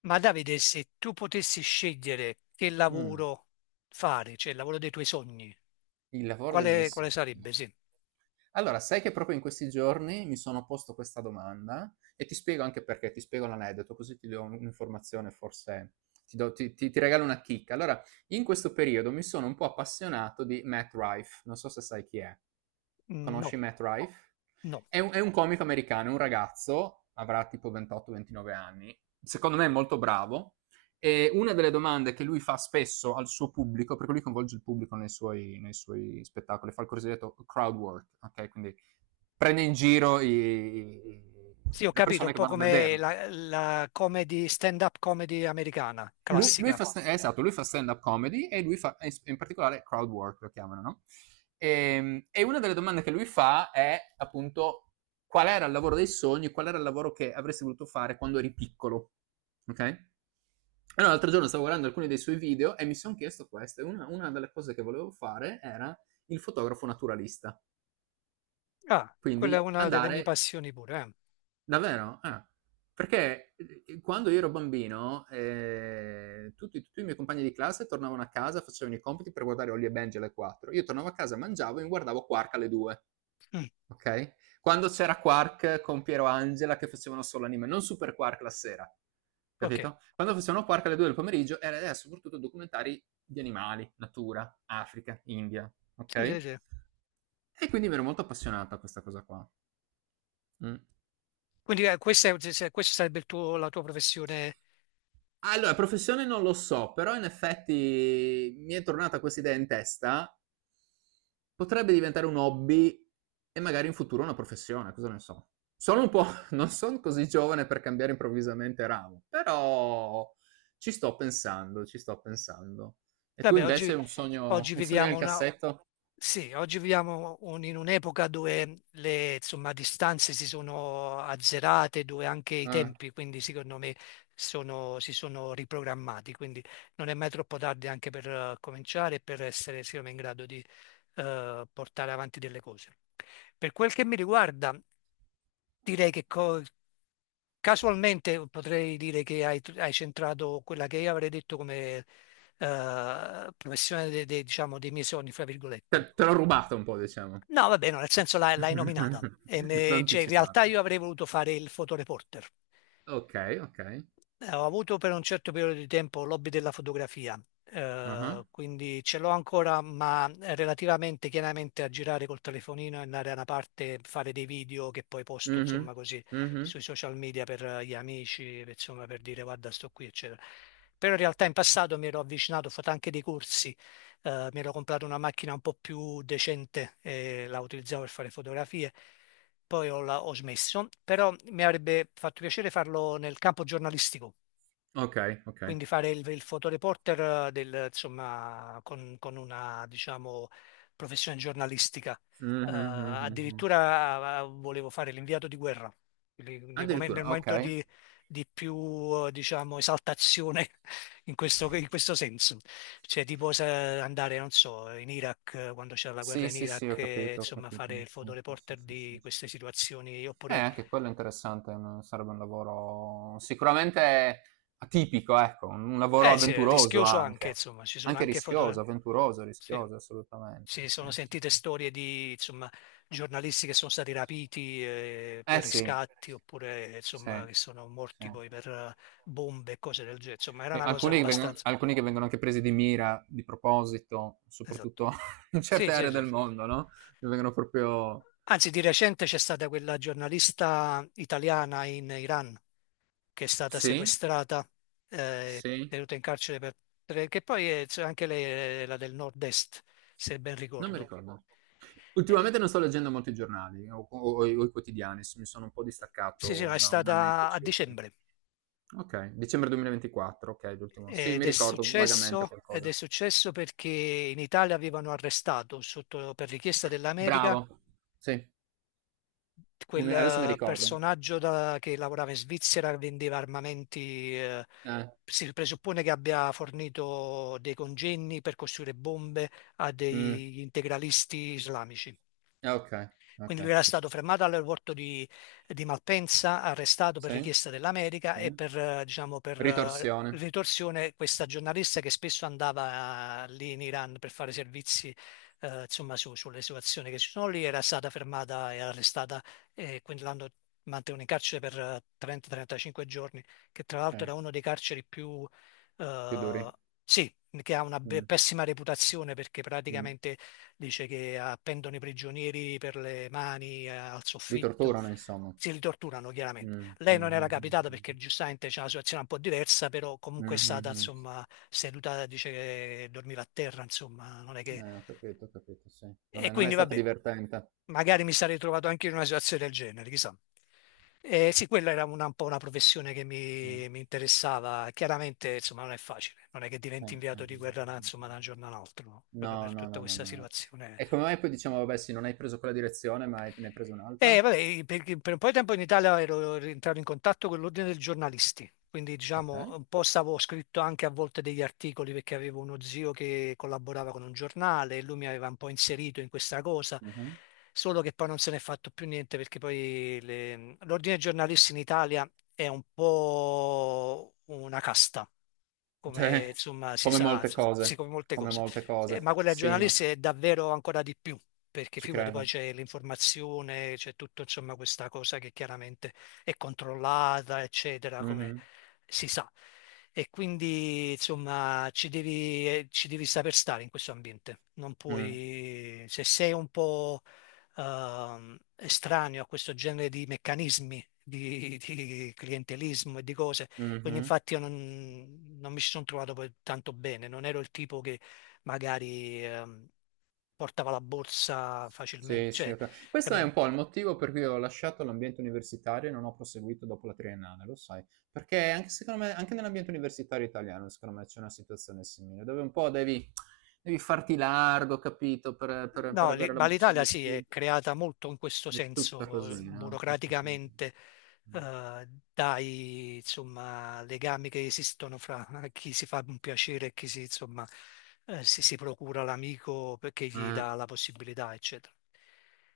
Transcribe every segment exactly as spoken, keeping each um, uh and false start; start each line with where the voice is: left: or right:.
left: Ma Davide, se tu potessi scegliere che
right: Mh,
left: lavoro fare, cioè il lavoro dei tuoi sogni,
right: il lavoro dei miei
left: quale, quale
right: sogni.
left: sarebbe? Sì.
right: Allora, sai che proprio in questi giorni mi sono posto questa domanda e ti spiego anche perché, ti spiego l'aneddoto, così ti do un'informazione, forse ti do ti ti ti regalo una chicca. Allora, in questo periodo mi sono un po' appassionato di Matt Rife, non so se sai chi è.
left: Mm, No,
right: Conosci Matt, no, Rife?
left: no.
right: È un è un comico americano, è un ragazzo, avrà tipo ventotto, ventinove anni, secondo me è molto bravo. E una delle domande che lui fa spesso al suo pubblico, perché lui coinvolge il pubblico nei suoi, nei suoi spettacoli, fa il cosiddetto crowd work, ok? Quindi prende in giro i-
left: Sì, ho
right: le
left: capito, un
right: persone che
left: po'
right: vanno a
left: come
right: vederlo.
left: la, la comedy, stand-up comedy americana,
right: Lui, lui
left: classica.
right: fa, sta- eh, esatto, lui fa stand-up comedy e lui fa, e in particolare crowd work lo chiamano, no? E, e una delle domande che lui fa è appunto qual era il lavoro dei sogni, qual era il lavoro che avresti voluto fare quando eri piccolo, ok? Allora, l'altro giorno stavo guardando alcuni dei suoi video e mi sono chiesto questo, e Una, una delle cose che volevo fare era il fotografo naturalista.
left: Ah, quella
right: Quindi
left: è una delle mie
right: andare
left: passioni pure.
right: davvero. Ah. Perché eh, quando io ero bambino, eh, tutti, tutti i miei compagni di classe tornavano a casa, facevano i compiti per guardare Holly e Benji alle quattro. Io tornavo a casa, mangiavo e mi guardavo Quark alle due.
left: Eh. Mm,
right: Okay? Quando c'era Quark con Piero Angela che facevano solo anime, non Super Quark la sera,
left: ok,
right: capito? Quando facevano Quark alle due del pomeriggio era era soprattutto documentari di animali, natura, Africa, India, ok?
left: sì, sì,
right: E
left: sì.
right: quindi mi ero molto appassionato a questa cosa qua. Mm.
left: Quindi eh, questa, è- se- questo sarebbe il tuo- la tua professione?
right: Allora, professione non lo so, però in effetti mi è tornata questa idea in testa. Potrebbe diventare un hobby e magari in futuro una professione, cosa ne so. Sono un po', non sono così giovane per cambiare improvvisamente ramo, però ci sto pensando, ci sto pensando. E tu
left: Vabbè, oggi,
right: invece un sogno,
left: oggi
right: un sogno
left: viviamo
right: nel
left: una...
right: cassetto?
left: Sì, oggi viviamo un- in un'epoca dove le, insomma, distanze si sono azzerate, dove anche i
right: Ah,
left: tempi, quindi secondo me, sono- si sono riprogrammati. Quindi non è mai troppo tardi anche per eh, cominciare e per essere, secondo me, in grado di eh, portare avanti delle cose. Per quel che mi riguarda, direi che, Casualmente potrei dire che hai, hai centrato quella che io avrei detto come eh, professione de- de- diciamo, dei miei sogni, fra
right: te,
left: virgolette.
right: te l'ho rubato un po', diciamo.
left: No, va bene, nel senso l'hai l'hai nominata. E
right: L'ho
left: me- cioè, in realtà
right: anticipato.
left: io avrei voluto fare il fotoreporter.
right: Ok, ok.
left: Eh, ho avuto per un certo periodo di tempo l'hobby della fotografia,
right: Ah,
left: eh, quindi ce l'ho ancora, ma relativamente chiaramente a girare col telefonino e andare da una parte, fare dei video che poi posto,
right: mhm,
left: insomma, così
right: mhm.
left: sui social media per eh, gli amici, per- insomma, per dire guarda, sto qui, eccetera. Però in realtà in passato mi ero avvicinato, ho fatto anche dei corsi, eh, mi ero comprato una macchina un po' più decente e la utilizzavo per fare fotografie, poi ho, la- ho smesso, però mi avrebbe fatto piacere farlo nel campo giornalistico.
right: Okay, okay.
left: Quindi fare il, il fotoreporter del, insomma, con, con una, diciamo, professione giornalistica. Eh,
right: Mh-mh, mh, mh, mh.
left: addirittura eh, volevo fare l'inviato di guerra. Quindi Nel momen-
right: Addirittura,
left: nel momento
right: okay.
left: di di più, eh, diciamo, esaltazione in questo, in questo senso. Cioè, tipo se andare, non so, in Iraq, eh, quando c'era la guerra
right: Sì,
left: in
right: sì, sì,
left: Iraq,
right: ho
left: e,
right: capito, ho
left: insomma,
right: capito.
left: fare il
right: Sì, sì,
left: fotoreporter
right: sì,
left: di
right: sì, sì,
left: queste
right: sì.
left: situazioni,
right: Eh,
left: oppure...
right: anche quello è interessante, un sarebbe un lavoro sicuramente atipico, ecco, un lavoro
left: Eh, sì, è
right: avventuroso
left: rischioso anche,
right: anche.
left: insomma, ci sono
right: Anche
left: anche
right: rischioso,
left: foto...
right: avventuroso,
left: Sì.
right: rischioso, assolutamente.
left: Si
right: Sì,
left: sono
right: sì,
left: sentite
right: sì.
left: storie di, insomma, giornalisti che sono stati rapiti eh, per
right: Eh sì,
left: riscatti oppure,
right: sì,
left: insomma, che sono
right: sì.
left: morti poi per eh, bombe e cose del genere. Insomma, era
right: E
left: una cosa
right: alcuni che vengono,
left: abbastanza...
right: alcuni che vengono anche presi di mira, di proposito,
left: Esatto.
right: soprattutto in
left: Sì,
right: certe
left: sì,
right: aree
left: sì.
right: del mondo, no? Che vengono proprio.
left: Anzi, di recente c'è stata quella giornalista italiana in Iran che è stata
right: Sì,
left: sequestrata, eh,
right: sì,
left: tenuta in carcere per... per- che poi è, cioè, anche lei era del nord-est, se ben
right: non mi
left: ricordo.
right: ricordo.
left: Eh,
right: Ultimamente non sto leggendo molti giornali o, o- o i o i quotidiani, s- mi sono un po'
left: sì, sì, no,
right: distaccato
left: è
right: da un annetto
left: stata a
right: circa.
left: dicembre.
right: Ok, dicembre duemilaventiquattro, ok, l'ultimo. Sì,
left: Ed
right: mi
left: è
right: ricordo vagamente
left: successo, ed è
right: qualcosa.
left: successo perché in Italia avevano arrestato sotto, per richiesta dell'America
right: Bravo. Sì, un-
left: quel
right: adesso mi
left: eh,
right: ricordo.
left: personaggio da- che lavorava in Svizzera, vendeva armamenti, eh,
right: Eh,
left: si presuppone che abbia fornito dei congegni per costruire bombe a
right: mm,
left: degli integralisti islamici.
right: eh, ok, ok.
left: Quindi lui era stato fermato all'aeroporto di di Malpensa, arrestato per
right: Sì,
left: richiesta dell'America
right: sì.
left: e per, eh, diciamo, per eh,
right: Ritorsione.
left: ritorsione questa giornalista che spesso andava eh, lì in Iran per fare servizi, eh, insomma, su- sulle situazioni che ci sono lì, era stata fermata e arrestata, e quindi l'hanno mantenuta in carcere per eh, trenta trentacinque giorni, che tra
right: Sì,
left: l'altro era uno dei carceri più...
right: più
left: eh,
right: duri.
left: sì, che ha una be-
right: Mm,
left: pessima reputazione perché
right: mm.
left: praticamente dice che appendono i prigionieri per le mani eh, al
right: Li
left: soffitto,
right: torturano, insomma.
left: si li torturano chiaramente.
right: Mm, mm,
left: Lei non era
right: mm,
left: capitata perché
right: mm,
left: giustamente c'è una situazione un po' diversa, però comunque
right: mm,
left: è
right: mm,
left: stata
right: mm. Mm.
left: insomma seduta, dice che dormiva a terra, insomma, non è che...
right: Eh, ho capito, ho capito, sì. Non
left: E
right: è, non è
left: quindi
right: stata
left: vabbè,
right: divertente.
left: magari mi sarei trovato anche in una situazione del genere, chissà. Eh, sì, quella era una- un po' una professione che
right: Mm,
left: mi, mi interessava. Chiaramente, insomma, non è facile. Non è che
right: eh,
left: diventi
right: eh. Mm,
left: inviato di guerra da,
right: mm,
left: insomma, da un
right: mm.
left: giorno all'altro, no? Proprio
right: No,
left: per
right: no,
left: tutta
right: no, no,
left: questa
right: no, no.
left: situazione.
right: E come mai poi diciamo, vabbè, sì, non hai preso quella direzione, ma hai, ne hai preso
left: Eh,
right: un'altra?
left: vabbè, perché per un po' di tempo in Italia ero rientrato in contatto con l'ordine dei giornalisti, quindi
right: Ok.
left: diciamo un po' stavo scritto anche a volte degli articoli perché avevo uno zio che collaborava con un giornale e lui mi aveva un po' inserito in questa cosa,
right: Mhm.
left: solo che poi non se n'è fatto più niente perché poi le- l'ordine dei giornalisti in Italia è un po' una casta, come
right: Cioè,
left: insomma si
right: come
left: sa,
right: molte
left: insomma, sì,
right: cose,
left: come molte
right: come
left: cose.
right: molte
left: Eh, ma
right: cose.
left: quella dei
right: Sì, ma
left: giornalisti è davvero ancora di più, perché
right: ci
left: figurati, poi
right: credo.
left: c'è l'informazione, c'è tutto insomma questa cosa che chiaramente è controllata, eccetera, come
right: Mhm,
left: si sa. E quindi insomma ci devi, eh, ci devi saper stare in questo ambiente. Non
right: mm,
left: puoi, se sei un po' ehm, estraneo a questo genere di meccanismi di, di clientelismo e di cose, quindi
right: mhm.
left: infatti io non, non mi ci sono trovato poi tanto bene, non ero il tipo che magari ehm, portava la borsa facilmente,
right: Sì, sì,
left: cioè,
right: ok. Questo è
left: capito?
right: un po' il motivo per cui ho lasciato l'ambiente universitario e non ho proseguito dopo la triennale, lo sai. Perché anche, secondo me, anche nell'ambiente universitario italiano, secondo me, c'è una situazione simile, dove un po' devi, devi, farti largo, capito, per, per- per
left: No, lì-
right: avere la
left: ma
right: buccia
left: l'Italia
right: di
left: sì,
right: studio.
left: è creata molto in questo
right: È tutta
left: senso, eh,
right: così, no? Tutta così.
left: burocraticamente,
right: Mm.
left: eh, dai, insomma, legami che esistono fra chi si fa un piacere e chi si, insomma, eh, si, si procura l'amico perché gli
right: Eh,
left: dà la possibilità, eccetera.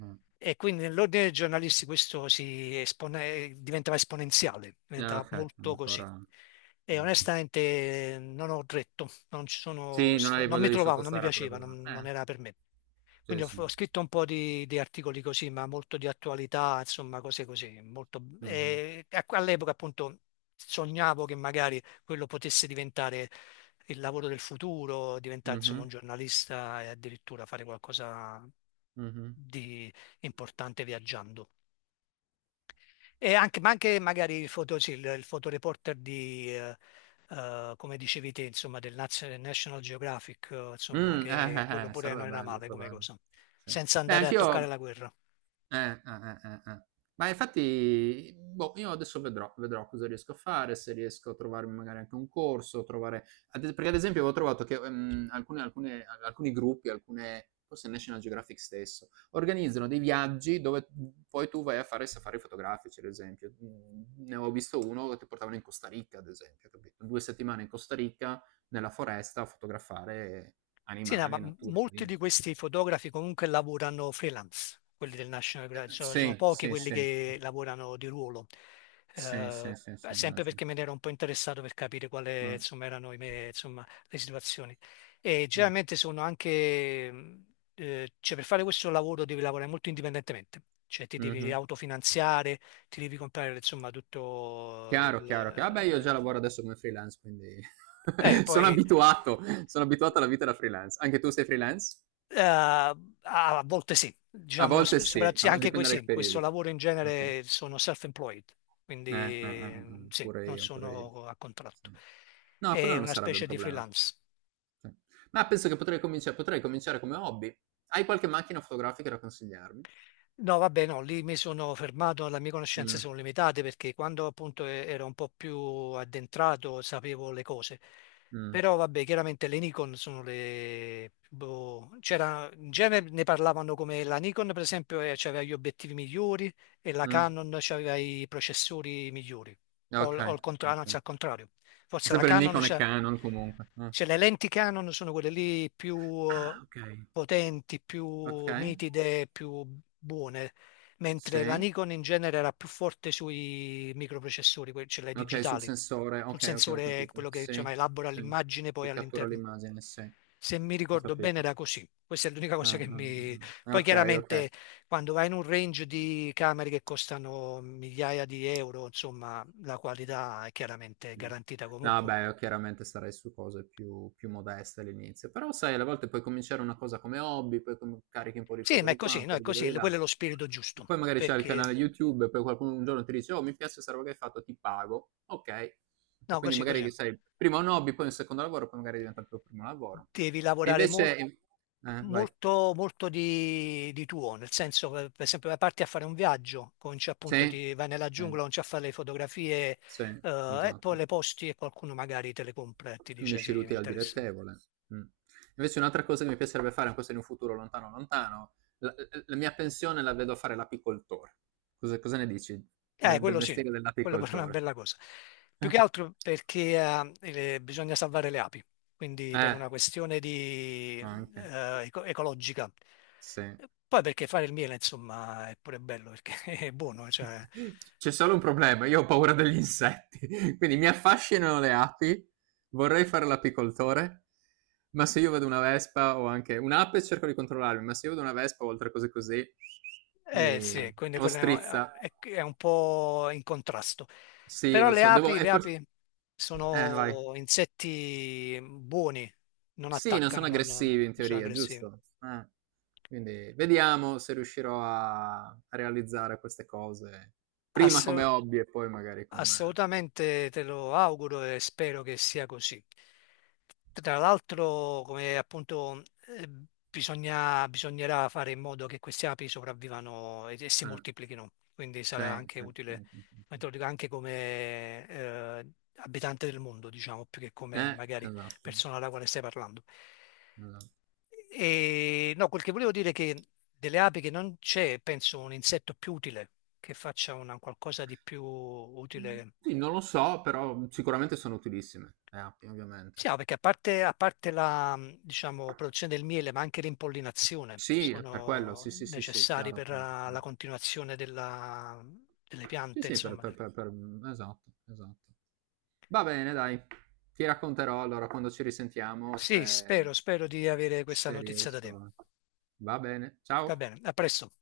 right: eh.
left: E quindi nell'ordine dei giornalisti questo si espone- diventava esponenziale,
right: Eh,
left: diventava
right: ok,
left: molto così.
right: ancora.
left: E
right: Ok.
left: onestamente eh, non ho retto, non ci sono
right: Sì, non
left: sta-
right: avevi
left: non
right: voglia
left: mi
right: di
left: trovavo, non mi
right: sottostare a quella
left: piaceva,
right: cosa
left: non non
right: là.
left: era per me.
right: Eh,
left: Quindi ho,
right: sì, sì.
left: ho scritto un po' di, di articoli così, ma molto di attualità, insomma, cose così. molto-
right: Mh-mh.
left: e a- all'epoca appunto sognavo che magari quello potesse diventare il lavoro del futuro, diventare insomma un
right: Mh-mh.
left: giornalista e addirittura fare qualcosa
right: Mh-mh.
left: di importante viaggiando. E anche, ma anche magari il, foto, sì, il, il fotoreporter di, eh, eh, come dicevi te, insomma, del Naz- National Geographic, eh, insomma,
right: Mh, eh,
left: che quello
right: eh, eh,
left: pure
right: sarebbe
left: non era
right: bello,
left: male
right: sarebbe
left: come
right: bello.
left: cosa,
right: Sì.
left: senza
right: Beh,
left: andare a toccare
right: anch'io
left: la guerra.
right: eh, eh, eh, eh, eh. Ma infatti, boh, io adesso vedrò, vedrò cosa riesco a fare, se riesco a trovarmi magari anche un corso, trovare ad es perché ad esempio avevo trovato che, ehm, alcune alcune al alcuni gruppi, alcune forse National Geographic stesso, organizzano dei viaggi dove, mhmm, poi tu vai a fare safari fotografici, ad esempio. Mhmm, ne avevo visto uno che ti portavano in Costa Rica, ad esempio, capito? due settimane in Costa Rica, nella foresta, a fotografare
left: Sì, no, ma
right: animali,
left: m-
right: natura,
left: molti
right: sì.
left: di questi fotografi comunque lavorano freelance, quelli del National
right: Eh,
left: Geographic, sono, sono
right: sì,
left: pochi
right: sì,
left: quelli
right: sì.
left: che lavorano di ruolo.
right: Sì, sì,
left: Eh,
right: sì, sì,
left: Sempre
right: immagino.
left: perché me ne ero un po' interessato per capire quali
right: Mh,
left: insomma, erano i me- insomma, le situazioni. E
right: mh,
left: generalmente sono anche, mh, eh, cioè per fare questo lavoro devi lavorare molto indipendentemente, cioè ti devi
right: mh-mh.
left: autofinanziare, ti devi comprare insomma tutto
right: Chiaro, chiaro, chia vabbè, io già lavoro
left: il...
right: adesso come freelance, quindi
left: eh,
right: sono
left: poi
right: abituato, sono abituato alla vita da freelance. Anche tu sei freelance?
left: Eh, A volte sì,
right: A
left: diciamo,
right: volte
left: sp-
right: sì,
left: soprattutto
right: a vo
left: anche que-
right: dipende dai
left: sì, questo
right: periodi.
left: lavoro in
right: Okay.
left: genere sono self-employed,
right: Eh, eh, eh,
left: quindi
right: eh,
left: sì,
right: pure
left: non
right: io, pure io.
left: sono a
right: Sì.
left: contratto.
right: No, quello
left: È
right: non
left: una
right: sarebbe un
left: specie di
right: problema.
left: freelance.
right: Sì. Ma penso che potrei comincia potrei cominciare come hobby. Hai qualche macchina fotografica da consigliarmi?
left: No, vabbè, no, lì mi sono fermato, le mie conoscenze
right: Mh.
left: sono limitate perché quando appunto e- ero un po' più addentrato sapevo le cose.
right: Mh,
left: Però vabbè, chiaramente le Nikon sono le... boh, c'era, in genere ne parlavano come la Nikon per esempio eh, c'aveva gli obiettivi migliori e la
right: mh,
left: Canon c'aveva i processori migliori. O, o
right: okay,
left: il contra- anzi,
right: okay.
left: al contrario, forse la
right: Sempre
left: Canon
right: Nikon e
left: c'ha-
right: Canon comunque. Mh.
left: cioè, le lenti Canon sono quelle lì più eh,
right: Ah, okay,
left: potenti, più
right: okay,
left: nitide, più buone, mentre la
right: sì.
left: Nikon in genere era più forte sui microprocessori, que- cioè le
right: Okay, sul
left: digitali,
right: sensore.
left: sul
right: Okay, okay, ho
left: sensore,
right: capito.
left: quello che
right: Sì,
left: insomma elabora
right: sì,
left: l'immagine poi
right: che cattura
left: all'interno.
right: l'immagine, sì.
left: Se mi
right: Ho
left: ricordo bene
right: capito.
left: era così. Questa è l'unica cosa
right: Ah,
left: che
right: ah,
left: mi...
right: ah, ah.
left: Poi
right: Okay, okay.
left: chiaramente quando vai in un range di camere che costano migliaia di euro, insomma, la qualità è chiaramente
right: Mh.
left: garantita
right: No,
left: comunque.
right: beh, io chiaramente sarei su cose più più modeste all'inizio, però sai alle volte puoi cominciare una cosa come hobby, poi com carichi un po' di
left: Sì,
right: foto
left: ma è
right: di qua,
left: così,
right: un
left: no,
right: po'
left: è
right: di video
left: così,
right: di là,
left: quello è lo spirito
right: e
left: giusto,
right: poi magari c'hai il canale
left: perché
right: YouTube e poi qualcuno un giorno ti dice: "Oh, mi piace 'sta roba che hai fatto, ti pago". Okay. E
left: no,
right: quindi
left: così,
right: magari
left: così,
right: che sai, prima un hobby, poi un secondo lavoro, poi magari diventa il tuo primo lavoro.
left: devi
right: E
left: lavorare mol-
right: invece eh, vai.
left: molto, molto di, di tuo, nel senso, per per esempio, parti a fare un viaggio, cominci appunto,
right: Sì,
left: ti vai nella giungla,
right: sì,
left: cominci a fare le fotografie,
right: sì,
left: eh, e
right: esatto.
left: poi le posti e qualcuno magari te le compra e ti dice
right: Unisci
left: sì, mi
right: l'utile al
left: interessa.
right: dilettevole. Mh. Invece un'altra cosa che mi piacerebbe fare, ma questo in un futuro lontano, lontano, la l la mia pensione la vedo a fare l'apicoltore. Cosa cosa ne dici
left: Eh,
right: del del
left: quello sì,
right: mestiere
left: quello pure è una
right: dell'apicoltore?
left: bella cosa. Più che altro perché eh, eh, bisogna salvare le api, quindi per
right: Eh,
left: una questione di,
right: anche.
left: eh, eco- ecologica.
right: Sì.
left: Poi perché fare il miele, insomma, è pure bello perché è buono, cioè,
right: C'è solo un problema, io ho paura degli insetti, quindi mi affascinano le api, vorrei fare l'apicoltore, ma se io vedo una vespa o anche un'ape cerco di controllarmi, ma se io vedo una vespa o altre cose così,
left: eh sì,
right: mi
left: quindi
right: o
left: quello è,
right: strizza.
left: è è un po' in contrasto.
right: Sì,
left: Però
right: lo
left: le
right: so, devo,
left: api,
right: e
left: le
right: forse.
left: api
right: Eh, vai.
left: sono insetti buoni, non
right: Sì, non
left: attaccano,
right: sono
left: non non
right: aggressivi in
left: sono
right: teoria,
left: aggressivi.
right: giusto? Eh. Quindi vediamo se riuscirò a, a realizzare queste cose, prima come hobby e poi magari come.
left: Assolutamente te lo auguro e spero che sia così. Tra l'altro, come appunto, eh, bisogna- bisognerà fare in modo che queste api sopravvivano e, e si
right: eh.
left: moltiplichino, quindi sarà
right: Cioè,
left: anche utile, ma te lo dico anche come eh, abitante del mondo, diciamo, più che come
right: eh,
left: magari
right: esatto,
left: persona alla quale stai parlando.
right: esatto.
left: E no, quel che volevo dire è che delle api che non c'è, penso, un insetto più utile che faccia una, qualcosa di più utile.
right: Sì, non lo so, però mhmm, sicuramente sono utilissime le app,
left: Sì,
right: ovviamente.
left: no, perché a parte, a parte la, mh, diciamo, produzione del miele, ma anche l'impollinazione
right: Sì, è per quello,
left: sono
right: sì, sì, sì, sì,
left: necessari
right: chiaro,
left: per
right: chiaro,
left: eh, la
right: chiaro.
left: continuazione della- mhmm, delle
right: Sì,
left: piante,
right: sì, per,
left: insomma.
right: per- per- per- mhmm, esatto, esatto. Va bene, dai, ti racconterò allora quando ci risentiamo
left: Sì,
right: se,
left: spero, spero di avere questa
right: se
left: notizia da te.
right: riesco. Va bene,
left: Va
right: ciao.
left: bene, a presto.